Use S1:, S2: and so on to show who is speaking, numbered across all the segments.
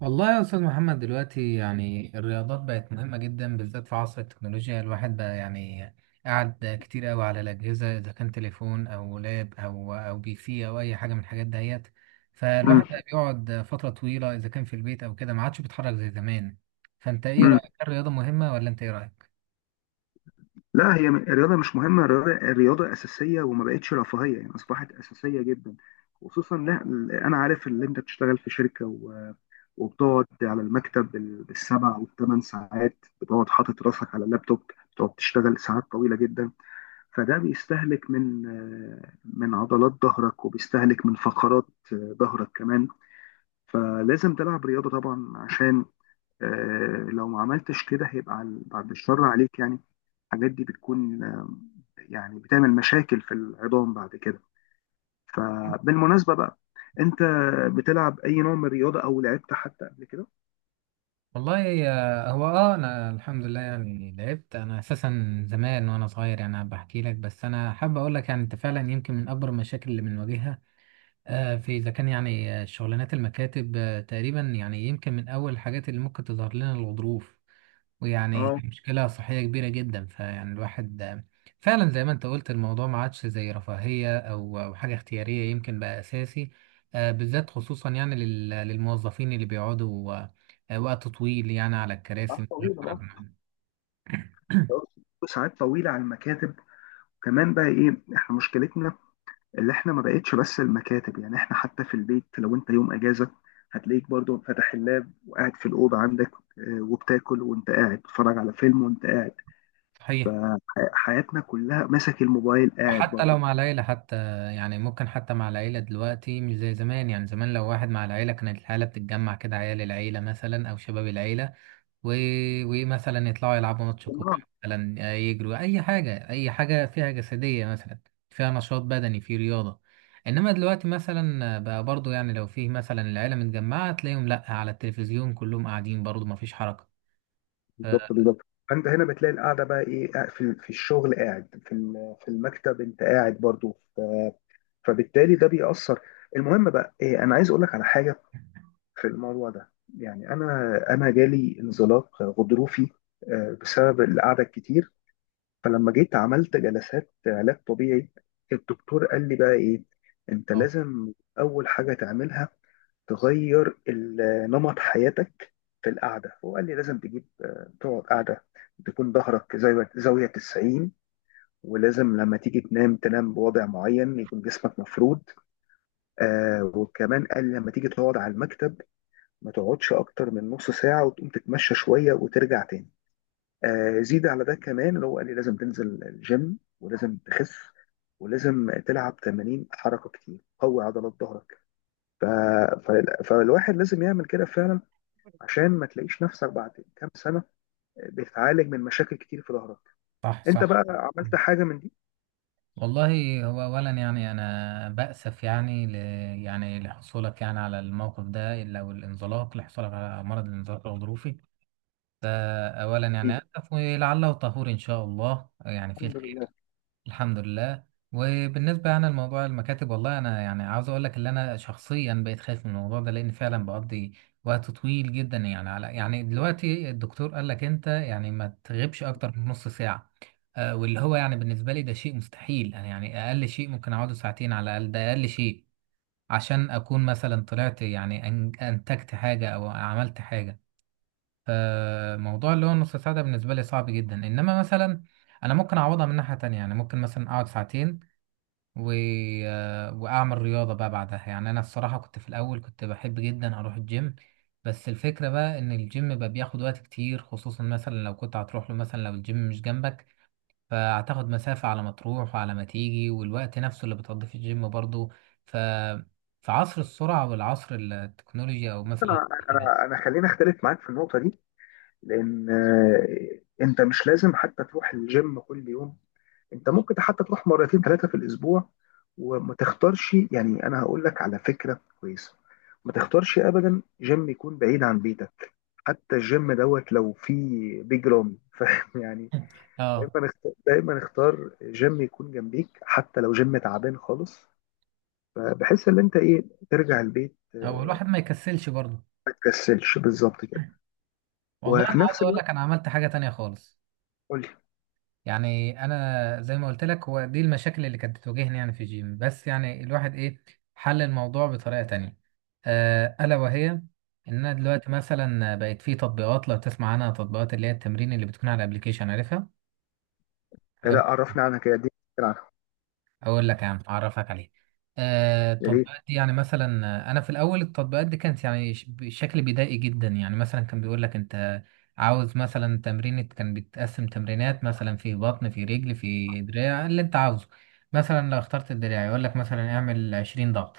S1: والله يا أستاذ محمد، دلوقتي يعني الرياضات بقت مهمة جدا، بالذات في عصر التكنولوجيا. الواحد بقى يعني قاعد كتير أوي على الأجهزة، إذا كان تليفون أو لاب أو PC أو أي حاجة من الحاجات دهيت. فالواحد
S2: مم.
S1: بقى بيقعد فترة طويلة، إذا كان في البيت أو كده، ما عادش بيتحرك زي زمان. فأنت إيه
S2: مم.
S1: رأيك، هل الرياضة مهمة، ولا أنت إيه رأيك؟
S2: لا، الرياضة مش مهمة. الرياضة أساسية وما بقتش رفاهية، يعني أصبحت أساسية جدا، خصوصا لا. أنا عارف إن أنت بتشتغل في شركة وبتقعد على المكتب بالسبع والثمان ساعات، بتقعد حاطط راسك على اللابتوب، بتقعد تشتغل ساعات طويلة جدا. فده بيستهلك من من عضلات ظهرك، وبيستهلك من فقرات ظهرك كمان. فلازم تلعب رياضة طبعا، عشان لو ما عملتش كده هيبقى بعد الشر عليك يعني. الحاجات دي بتكون يعني بتعمل مشاكل في العظام بعد كده. فبالمناسبة بقى، انت بتلعب اي نوع من الرياضة، او لعبت حتى قبل كده؟
S1: والله هو انا الحمد لله. يعني لعبت انا اساسا زمان وانا صغير، يعني بحكي لك. بس انا حابب اقول لك يعني انت فعلا يمكن من اكبر المشاكل اللي بنواجهها في، إذا كان يعني شغلانات المكاتب، تقريبا يعني يمكن من أول الحاجات اللي ممكن تظهر لنا الغضروف. ويعني
S2: اه،
S1: مشكلة صحية كبيرة جدا. فيعني الواحد فعلا زي ما أنت قلت الموضوع ما عادش زي رفاهية أو حاجة اختيارية، يمكن بقى أساسي، بالذات خصوصا يعني للموظفين اللي بيقعدوا وقت طويل يعني على
S2: ساعات
S1: الكراسي.
S2: طويلة، اه، ساعات طويلة على المكاتب. كمان بقى ايه احنا مشكلتنا، اللي احنا ما بقتش بس المكاتب، يعني احنا حتى في البيت لو انت يوم اجازة هتلاقيك برضو فاتح اللاب وقاعد في الأوضة عندك، وبتاكل وانت قاعد، بتتفرج على فيلم وانت قاعد.
S1: صحيح.
S2: فحياتنا كلها ماسك الموبايل قاعد
S1: وحتى لو
S2: برضه.
S1: مع العيلة حتى، يعني ممكن حتى مع العيلة دلوقتي مش زي زمان. يعني زمان لو واحد مع العيلة كانت العيلة بتتجمع كده، عيال العيلة مثلا أو شباب العيلة و... ومثلا يطلعوا يلعبوا ماتش كورة،
S2: آه،
S1: مثلا يجروا أي حاجة، أي حاجة فيها جسدية مثلا، فيها نشاط بدني، في رياضة. إنما دلوقتي مثلا بقى برضو، يعني لو فيه مثلا العيلة متجمعة، تلاقيهم لأ على التلفزيون كلهم قاعدين، برضو مفيش حركة. آه،
S2: بالظبط بالظبط. فانت هنا بتلاقي القعده بقى ايه، قاعد في الشغل، قاعد في في المكتب، انت قاعد برضو، فبالتالي ده بيأثر. المهم بقى إيه، انا عايز اقول لك على حاجه في الموضوع ده. يعني انا جالي انزلاق غضروفي بسبب القعده الكتير. فلما جيت عملت جلسات علاج طبيعي، الدكتور قال لي بقى ايه، انت
S1: آه،
S2: لازم اول حاجه تعملها، تغير نمط حياتك في القعدة. هو قال لي لازم تجيب تقعد قعدة تكون ظهرك زاوية زاوية 90، ولازم لما تيجي تنام، تنام بوضع معين يكون جسمك مفرود. آه، وكمان قال لما تيجي تقعد على المكتب، ما تقعدش أكتر من نص ساعة، وتقوم تتمشى شوية وترجع تاني. آه، زيد على ده كمان اللي هو قال لي لازم تنزل الجيم، ولازم تخس، ولازم تلعب تمارين حركة كتير قوي عضلات ظهرك. ف... ف... فالواحد لازم يعمل كده فعلا، عشان ما تلاقيش نفسك بعد كام سنة بتعالج من مشاكل كتير في ظهرك.
S1: صح،
S2: انت
S1: صح.
S2: بقى عملت حاجة من دي؟
S1: والله، هو اولا يعني انا بأسف يعني يعني لحصولك، يعني على الموقف ده، الا والانزلاق، لحصولك على مرض الانزلاق الغضروفي ده. اولا يعني
S2: أكيد.
S1: اسف، ولعله طهور ان شاء الله، يعني في
S2: الحمد
S1: الخير.
S2: لله.
S1: الحمد لله. وبالنسبة يعني لموضوع المكاتب، والله أنا يعني عاوز أقول لك إن أنا شخصيا بقيت خايف من الموضوع ده، لأن فعلا بقضي وقت طويل جدا يعني على، يعني دلوقتي الدكتور قال لك أنت يعني ما تغيبش أكتر من نص ساعة. واللي هو يعني بالنسبة لي ده شيء مستحيل. أنا يعني أقل شيء ممكن أقعده ساعتين على الأقل، ده أقل شيء، عشان أكون مثلا طلعت يعني أنتجت حاجة أو عملت حاجة. فموضوع اللي هو نص ساعة ده بالنسبة لي صعب جدا. إنما مثلا أنا ممكن أعوضها من ناحية تانية، يعني ممكن مثلا أقعد ساعتين و... آه، واعمل رياضه بقى بعدها. يعني انا الصراحه كنت في الاول كنت بحب جدا اروح الجيم، بس الفكره بقى ان الجيم بقى بياخد وقت كتير، خصوصا مثلا لو كنت هتروح له، مثلا لو الجيم مش جنبك فهتاخد مسافه على ما تروح وعلى ما تيجي، والوقت نفسه اللي بتقضيه في الجيم برضه. ف في عصر السرعه والعصر التكنولوجيا او مثلا
S2: انا خليني اختلف معاك في النقطة دي، لان انت مش لازم حتى تروح الجيم كل يوم. انت ممكن حتى تروح مرتين ثلاثة في الاسبوع. وما تختارش، يعني انا هقول لك على فكرة كويسة، ما تختارش ابدا جيم يكون بعيد عن بيتك، حتى الجيم دوت لو فيه بيج رامي فاهم يعني.
S1: اه
S2: دايما اختار جيم يكون جنبيك، حتى لو جيم تعبان خالص، بحيث ان انت ايه، ترجع البيت.
S1: او الواحد ما يكسلش برضه.
S2: ما تكسلش بالظبط كده.
S1: والله انا
S2: وفي
S1: عاوز
S2: نفس
S1: اقول
S2: الوقت
S1: لك انا عملت حاجه تانية خالص.
S2: قول لي.
S1: يعني انا زي ما قلت لك، هو دي المشاكل اللي كانت بتواجهني يعني في الجيم، بس يعني الواحد ايه، حل الموضوع بطريقة تانية، الا وهي ان انا دلوقتي مثلا بقت في تطبيقات، لو تسمع عنها، تطبيقات اللي هي التمرين اللي بتكون على الابليكيشن عارفها.
S2: لا، عرفني عنها كده دي، عنها،
S1: اقول لك يا عم اعرفك عليه.
S2: يا ريت.
S1: التطبيقات دي يعني مثلا انا في الاول التطبيقات دي كانت يعني بشكل بدائي جدا. يعني مثلا كان بيقول لك انت عاوز مثلا تمرين، كان بتقسم تمرينات مثلا في بطن، في رجل، في دراع، اللي انت عاوزه. مثلا لو اخترت الدراع يقول لك مثلا اعمل 20 ضغط،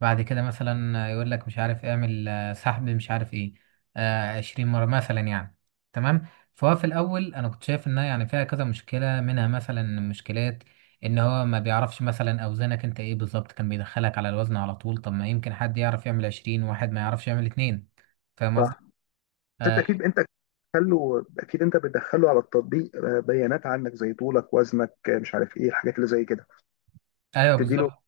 S1: بعد كده مثلا يقول لك مش عارف اعمل سحب مش عارف ايه، 20 مرة مثلا يعني. تمام. فهو في الاول انا كنت شايف انها يعني فيها كذا مشكله، منها مثلا مشكله ان هو ما بيعرفش مثلا اوزانك انت ايه بالظبط، كان بيدخلك على الوزن على طول. طب ما يمكن حد يعرف يعمل 20 واحد ما يعرفش يعمل اتنين، فاهم قصدي؟
S2: صح. بس انت
S1: آه،
S2: اكيد، انت بتدخله، اكيد انت بتدخله على التطبيق بيانات عنك زي طولك، وزنك، مش عارف ايه الحاجات اللي زي كده،
S1: ايوه،
S2: بتديله،
S1: بالظبط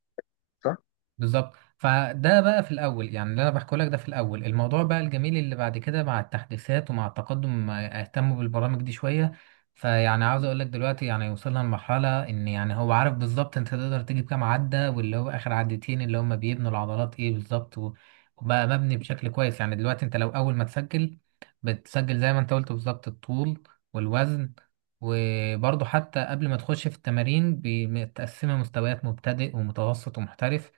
S2: صح؟
S1: بالظبط. فده بقى في الاول يعني اللي انا بحكي لك ده في الاول. الموضوع بقى الجميل اللي بعد كده، مع التحديثات ومع التقدم، ما اهتموا بالبرامج دي شويه. فيعني عاوز اقول لك دلوقتي يعني وصلنا لمرحله ان يعني هو عارف بالظبط انت تقدر تجيب كام عده، واللي هو اخر عدتين اللي هم بيبنوا العضلات ايه بالظبط، وبقى مبني بشكل كويس. يعني دلوقتي انت لو اول ما تسجل بتسجل زي ما انت قلت بالظبط الطول والوزن. وبرضه حتى قبل ما تخش في التمارين، متقسمه مستويات مبتدئ ومتوسط ومحترف.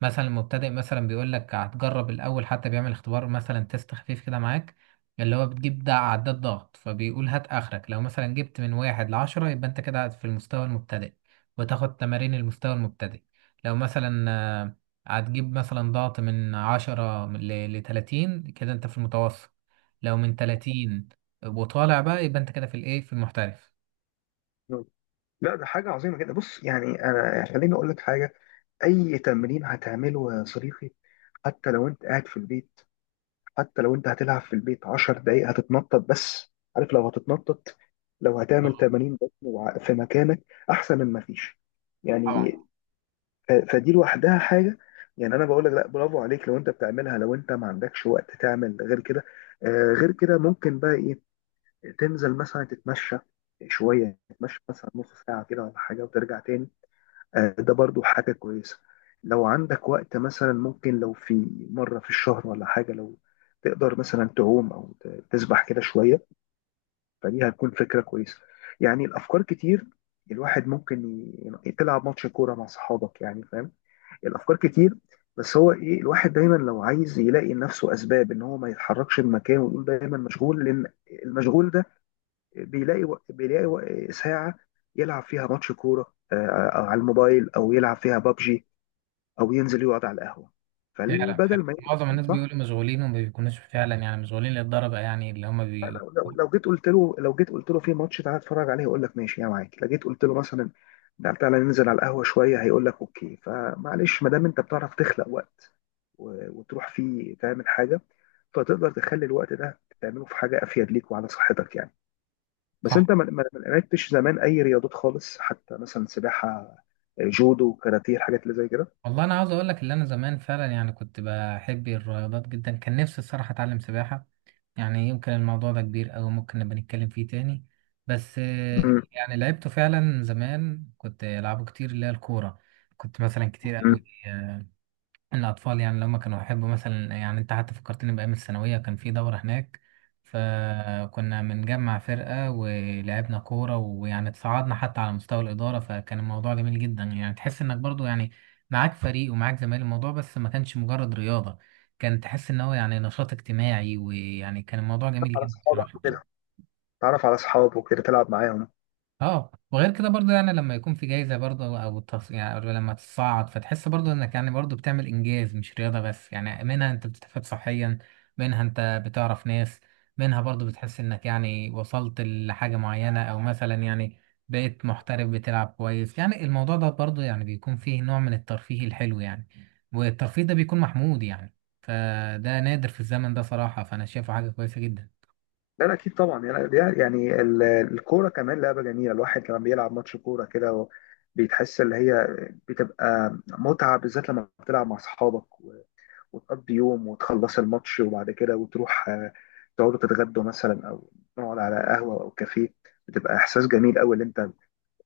S1: مثلا المبتدئ مثلا بيقول لك هتجرب الاول، حتى بيعمل اختبار مثلا تيست خفيف كده معاك، اللي هو بتجيب ده عداد ضغط، فبيقول هات اخرك. لو مثلا جبت من واحد لعشرة يبقى انت كده في المستوى المبتدئ، وتاخد تمارين المستوى المبتدئ. لو مثلا هتجيب مثلا ضغط من عشرة لتلاتين كده انت في المتوسط. لو من تلاتين وطالع بقى يبقى انت كده في الايه، في المحترف.
S2: مم. لا، ده حاجه عظيمه جدا. بص يعني، انا يعني خليني اقول لك حاجه. اي تمرين هتعمله يا صديقي، حتى لو انت قاعد في البيت، حتى لو انت هتلعب في البيت 10 دقايق هتتنطط، بس عارف لو هتتنطط، لو هتعمل
S1: آه،
S2: 80 بطن في مكانك، احسن من ما فيش يعني.
S1: طبعا.
S2: فدي لوحدها حاجه. يعني انا بقول لك، لا، برافو عليك لو انت بتعملها. لو انت ما عندكش وقت تعمل غير كده، آه، غير كده ممكن بقى ايه، تنزل مثلا تتمشى شويه، تتمشى مثلا نص ساعه كده ولا حاجه وترجع تاني. آه، ده برضو حاجة كويسة. لو عندك وقت مثلا، ممكن لو في مرة في الشهر ولا حاجة، لو تقدر مثلا تعوم، أو تسبح كده شوية، فدي هتكون فكرة كويسة. يعني الأفكار كتير. الواحد ممكن تلعب ماتش كورة مع صحابك يعني، فاهم؟ الأفكار كتير. بس هو إيه، الواحد دايما لو عايز يلاقي لنفسه أسباب إن هو ما يتحركش من مكانه، ويقول دايما مشغول. لأن المشغول ده بيلاقي ساعة يلعب فيها ماتش كورة على الموبايل، او يلعب فيها بابجي، او ينزل يقعد على القهوه.
S1: فعلا،
S2: فالبدل
S1: فعلا
S2: ما
S1: معظم
S2: ينزل،
S1: الناس
S2: صح،
S1: بيقولوا مشغولين، وما بيكونوش فعلا يعني مشغولين للدرجة يعني اللي هم.
S2: لو جيت قلت له، لو جيت قلت له في ماتش تعالى اتفرج عليه، يقول لك ماشي يا معاك. لو جيت قلت له مثلا، لا تعالى ننزل على القهوه شويه، هيقول لك اوكي. فمعلش، ما دام انت بتعرف تخلق وقت وتروح فيه تعمل حاجه، فتقدر تخلي الوقت ده تعمله في حاجه افيد ليك وعلى صحتك يعني. بس
S1: صح.
S2: انت ما لعبتش زمان اي رياضات خالص، حتى مثلا سباحه، جودو، كاراتيه، الحاجات اللي زي كده؟
S1: والله انا عاوز اقول لك اللي انا زمان فعلا يعني كنت بحب الرياضات جدا. كان نفسي الصراحه اتعلم سباحه، يعني يمكن الموضوع ده كبير أوي ممكن نبقى نتكلم فيه تاني. بس
S2: امم.
S1: يعني لعبته فعلا زمان كنت العبه كتير، اللي هي الكوره. كنت مثلا كتير قوي الأطفال يعني لما كانوا يحبوا مثلا، يعني أنت حتى فكرتني بأيام الثانوية. كان في دورة هناك، فكنا بنجمع فرقة ولعبنا كورة، ويعني اتصعدنا حتى على مستوى الإدارة، فكان الموضوع جميل جدا. يعني تحس إنك برضو يعني معاك فريق ومعاك زمايل، الموضوع بس ما كانش مجرد رياضة، كان تحس إن هو يعني نشاط اجتماعي، ويعني كان الموضوع جميل
S2: على
S1: جدا
S2: اصحابك
S1: بصراحة.
S2: وكده، تعرف على اصحابك وكده تلعب معاهم.
S1: اه، وغير كده برضو، يعني لما يكون في جايزة برضو او يعني أو لما تصعد فتحس برضو انك يعني برضو بتعمل انجاز، مش رياضة بس. يعني منها انت بتستفاد صحيا، منها انت بتعرف ناس، منها برضو بتحس انك يعني وصلت لحاجة معينة، او مثلا يعني بقيت محترف بتلعب كويس. يعني الموضوع ده برضو يعني بيكون فيه نوع من الترفيه الحلو يعني، والترفيه ده بيكون محمود يعني. فده نادر في الزمن ده صراحة، فانا شايفه حاجة كويسة جدا.
S2: لا لا اكيد طبعا، يعني يعني يعني الكوره كمان لعبه جميله. الواحد لما بيلعب ماتش كوره كده، بيتحس اللي هي، بتبقى متعه، بالذات لما بتلعب مع اصحابك، وتقضي يوم وتخلص الماتش، وبعد كده وتروح تقعدوا تتغدوا مثلا، او نقعد على قهوه او كافيه. بتبقى احساس جميل قوي اللي انت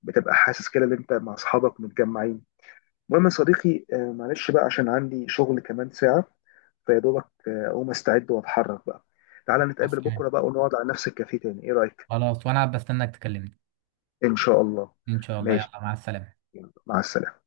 S2: بتبقى حاسس كده ان انت مع اصحابك متجمعين. المهم يا صديقي، معلش بقى عشان عندي شغل كمان ساعه، فيا دوبك اقوم استعد واتحرك بقى. تعالى نتقابل
S1: حصل.
S2: بكره بقى، ونقعد على نفس الكافيه تاني، ايه رايك؟
S1: خلاص وانا بستناك تكلمني.
S2: ان شاء الله.
S1: ان شاء الله،
S2: ماشي،
S1: يلا مع السلامة.
S2: مع السلامه.